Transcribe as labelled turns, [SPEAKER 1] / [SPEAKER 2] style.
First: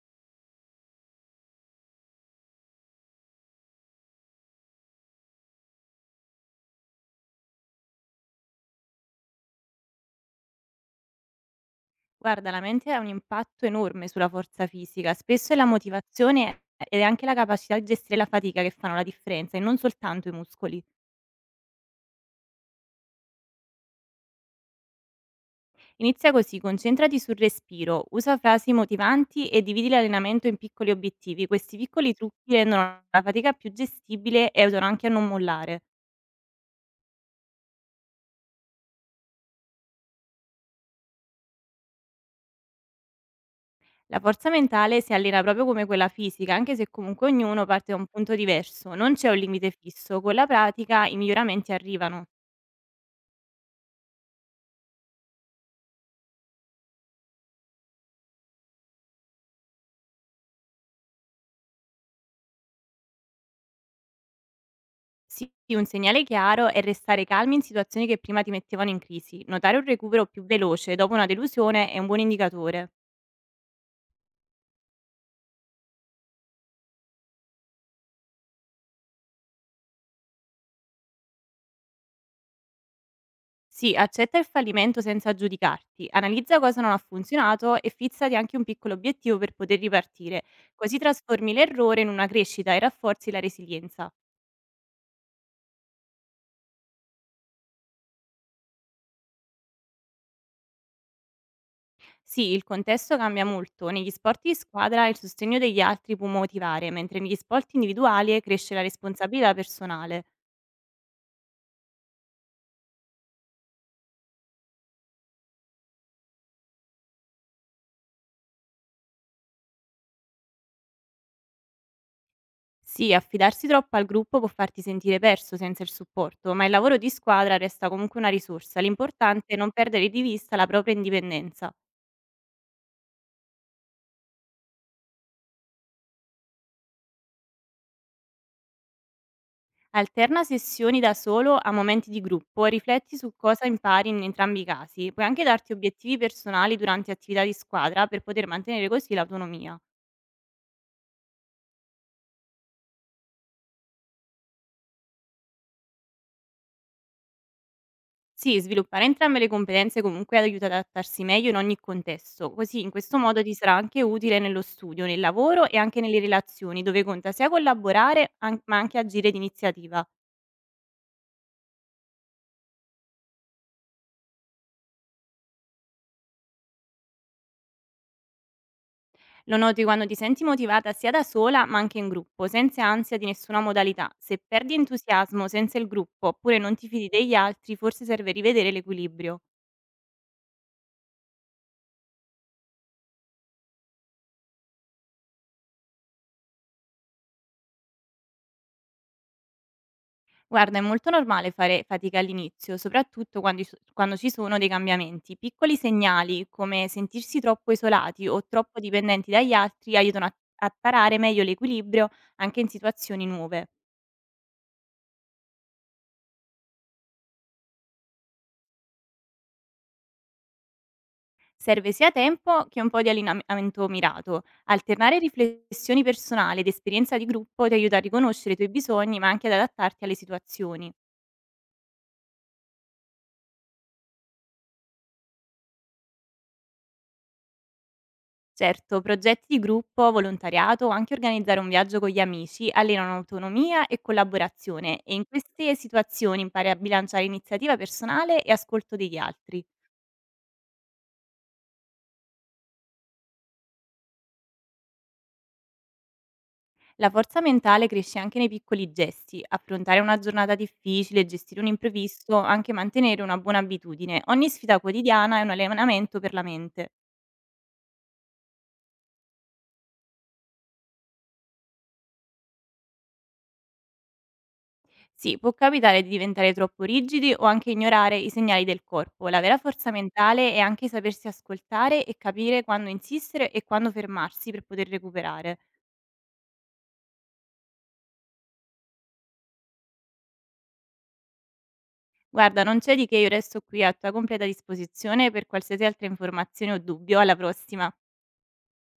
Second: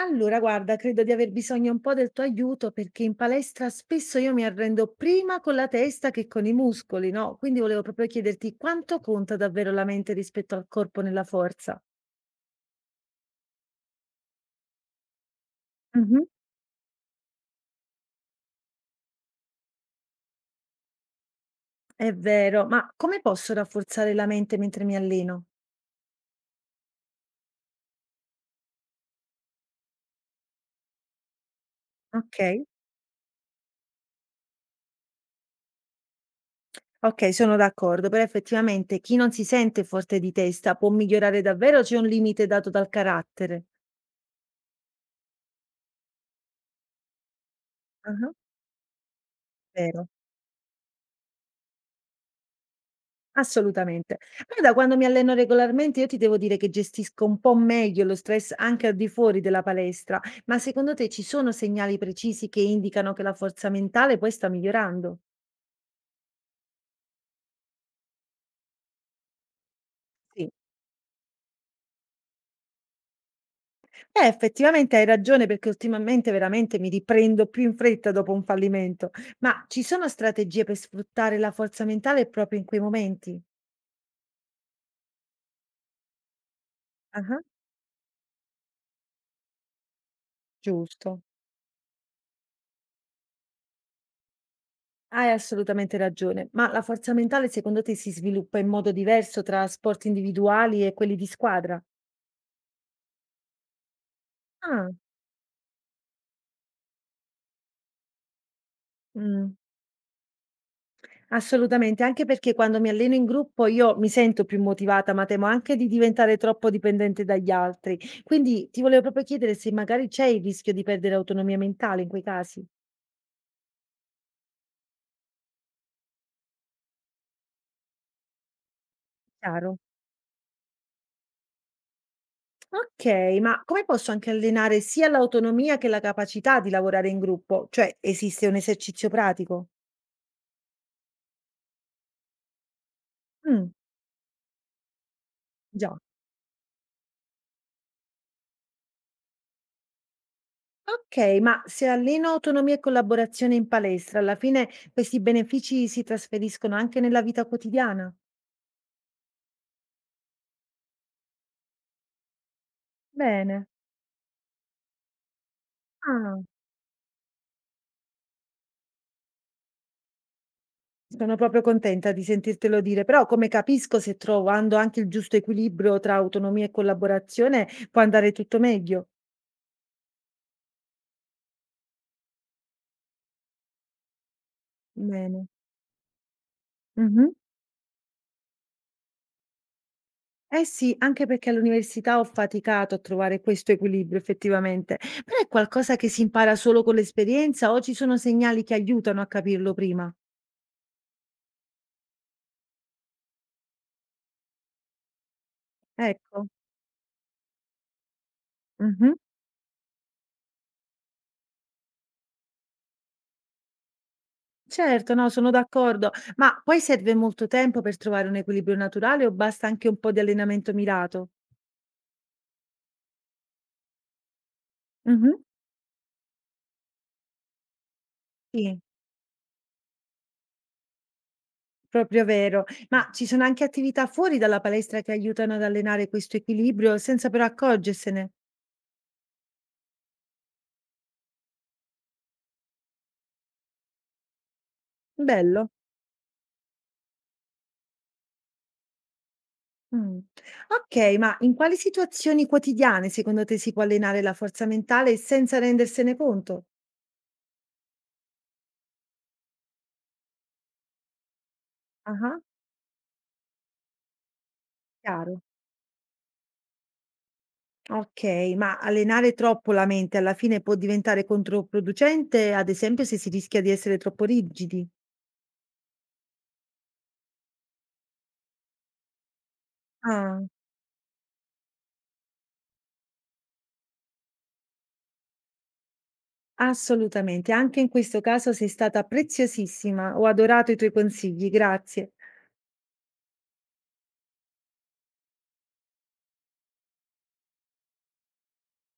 [SPEAKER 1] Allora, guarda, credo di aver bisogno un po' del tuo aiuto perché in palestra spesso io mi arrendo prima con la testa che con i muscoli, no? Quindi volevo proprio chiederti quanto conta davvero la mente rispetto al corpo nella forza.
[SPEAKER 2] Guarda, la mente ha un impatto enorme sulla forza fisica, spesso è la
[SPEAKER 1] Mhm.
[SPEAKER 2] motivazione ed è anche la capacità di gestire la fatica che fanno la differenza e non soltanto i muscoli.
[SPEAKER 1] È vero, ma come posso rafforzare la mente mentre mi alleno?
[SPEAKER 2] Inizia così, concentrati sul respiro, usa frasi motivanti e dividi l'allenamento in piccoli obiettivi. Questi piccoli
[SPEAKER 1] Ok.
[SPEAKER 2] trucchi rendono la fatica più gestibile e aiutano anche a non mollare.
[SPEAKER 1] Ok, sono d'accordo, però effettivamente chi non si sente forte di testa può migliorare davvero, o c'è un limite dato dal carattere.
[SPEAKER 2] La forza mentale si allena proprio come quella fisica, anche se comunque ognuno parte da un
[SPEAKER 1] Ah,
[SPEAKER 2] punto diverso, non c'è un limite
[SPEAKER 1] vero.
[SPEAKER 2] fisso, con la pratica i miglioramenti arrivano.
[SPEAKER 1] Assolutamente. Guarda, quando mi alleno regolarmente, io ti devo dire che gestisco un po' meglio lo stress anche al di fuori della palestra, ma secondo te ci sono segnali precisi che indicano che la forza mentale poi sta migliorando?
[SPEAKER 2] Sì, un segnale chiaro è restare calmi in situazioni che prima ti mettevano in crisi. Notare un recupero più
[SPEAKER 1] Sì.
[SPEAKER 2] veloce dopo una delusione è un buon indicatore.
[SPEAKER 1] Effettivamente hai ragione perché ultimamente veramente mi riprendo più in fretta dopo un fallimento, ma ci sono strategie per sfruttare la forza mentale proprio in quei momenti?
[SPEAKER 2] Sì, accetta il fallimento senza giudicarti, analizza cosa non ha
[SPEAKER 1] Ah,
[SPEAKER 2] funzionato e fissati anche un piccolo obiettivo per poter ripartire, così
[SPEAKER 1] giusto.
[SPEAKER 2] trasformi l'errore in una crescita e rafforzi la resilienza.
[SPEAKER 1] Hai assolutamente ragione, ma la forza mentale secondo te si sviluppa in modo diverso tra sport individuali e quelli di squadra?
[SPEAKER 2] Sì, il contesto cambia molto, negli sport di
[SPEAKER 1] Ah,
[SPEAKER 2] squadra il sostegno degli altri può motivare, mentre negli sport individuali cresce la responsabilità
[SPEAKER 1] mm,
[SPEAKER 2] personale.
[SPEAKER 1] assolutamente, anche perché quando mi alleno in gruppo io mi sento più motivata, ma temo anche di diventare troppo dipendente dagli altri. Quindi ti volevo proprio chiedere se magari c'è il rischio di perdere autonomia mentale in quei casi.
[SPEAKER 2] Sì, affidarsi troppo al gruppo può farti sentire perso senza il supporto, ma il lavoro di squadra resta comunque una risorsa. L'importante è non
[SPEAKER 1] Chiaro.
[SPEAKER 2] perdere di vista la propria indipendenza.
[SPEAKER 1] Ok, ma come posso anche allenare sia l'autonomia che la capacità di lavorare in gruppo? Cioè, esiste un esercizio pratico?
[SPEAKER 2] Alterna sessioni da solo a momenti di gruppo e rifletti su cosa
[SPEAKER 1] Mm,
[SPEAKER 2] impari in entrambi i casi. Puoi anche darti
[SPEAKER 1] già.
[SPEAKER 2] obiettivi personali durante attività di squadra per poter mantenere così l'autonomia.
[SPEAKER 1] Okay, ma se alleno autonomia e collaborazione in palestra, alla fine questi benefici si trasferiscono anche nella vita quotidiana?
[SPEAKER 2] Sì, sviluppare entrambe le competenze comunque aiuta ad adattarsi meglio in ogni contesto, così in questo modo ti
[SPEAKER 1] Bene.
[SPEAKER 2] sarà anche utile nello studio, nel lavoro e anche nelle
[SPEAKER 1] Ah,
[SPEAKER 2] relazioni, dove conta sia ma anche agire d'iniziativa.
[SPEAKER 1] sono proprio contenta di sentirtelo dire, però come capisco se trovando anche il giusto equilibrio tra autonomia e collaborazione può andare tutto meglio?
[SPEAKER 2] Lo noti quando ti senti motivata sia da sola ma anche in gruppo, senza ansia di nessuna modalità. Se perdi entusiasmo
[SPEAKER 1] Bene.
[SPEAKER 2] senza il gruppo oppure non ti fidi
[SPEAKER 1] Mh-mh.
[SPEAKER 2] degli altri, forse serve rivedere l'equilibrio.
[SPEAKER 1] Eh sì, anche perché all'università ho faticato a trovare questo equilibrio effettivamente, però è qualcosa che si impara solo con l'esperienza o ci sono segnali che aiutano a capirlo prima?
[SPEAKER 2] Guarda, è molto normale fare fatica all'inizio, soprattutto quando ci sono dei cambiamenti. Piccoli
[SPEAKER 1] Ecco.
[SPEAKER 2] segnali come sentirsi troppo isolati o troppo
[SPEAKER 1] Mh-mh.
[SPEAKER 2] dipendenti dagli altri aiutano a tarare meglio l'equilibrio anche in situazioni nuove.
[SPEAKER 1] Certo, no, sono d'accordo. Ma poi serve molto tempo per trovare un equilibrio naturale o basta anche un po' di allenamento mirato?
[SPEAKER 2] Serve sia tempo che un po' di allineamento mirato. Alternare
[SPEAKER 1] Mhm.
[SPEAKER 2] riflessioni personali ed esperienza di gruppo ti aiuta a riconoscere i tuoi
[SPEAKER 1] Sì,
[SPEAKER 2] bisogni, ma anche ad adattarti alle situazioni.
[SPEAKER 1] proprio vero. Ma ci sono anche attività fuori dalla palestra che aiutano ad allenare questo equilibrio senza però accorgersene.
[SPEAKER 2] Certo, progetti di gruppo, volontariato o anche organizzare un viaggio con gli amici allenano autonomia e collaborazione e in
[SPEAKER 1] Bello.
[SPEAKER 2] queste situazioni impari a bilanciare iniziativa personale e ascolto degli altri.
[SPEAKER 1] Mm. Ok, ma in quali situazioni quotidiane secondo te si può allenare la forza mentale senza rendersene conto?
[SPEAKER 2] La forza mentale cresce anche nei piccoli gesti, affrontare una giornata difficile, gestire un imprevisto,
[SPEAKER 1] Ah.
[SPEAKER 2] anche mantenere una buona abitudine. Ogni sfida quotidiana
[SPEAKER 1] Chiaro.
[SPEAKER 2] è un allenamento per la mente.
[SPEAKER 1] Okay, ma allenare troppo la mente alla fine può diventare controproducente, ad esempio se si rischia di essere troppo rigidi?
[SPEAKER 2] Sì, può capitare di diventare troppo rigidi o anche ignorare i segnali del corpo. La vera forza
[SPEAKER 1] Ah,
[SPEAKER 2] mentale è anche sapersi ascoltare e capire quando insistere e quando fermarsi per poter recuperare.
[SPEAKER 1] assolutamente. Anche in questo caso sei stata preziosissima. Ho adorato i tuoi consigli, grazie.
[SPEAKER 2] Guarda, non c'è di che, io resto qui a tua completa disposizione per qualsiasi altra informazione o dubbio. Alla prossima.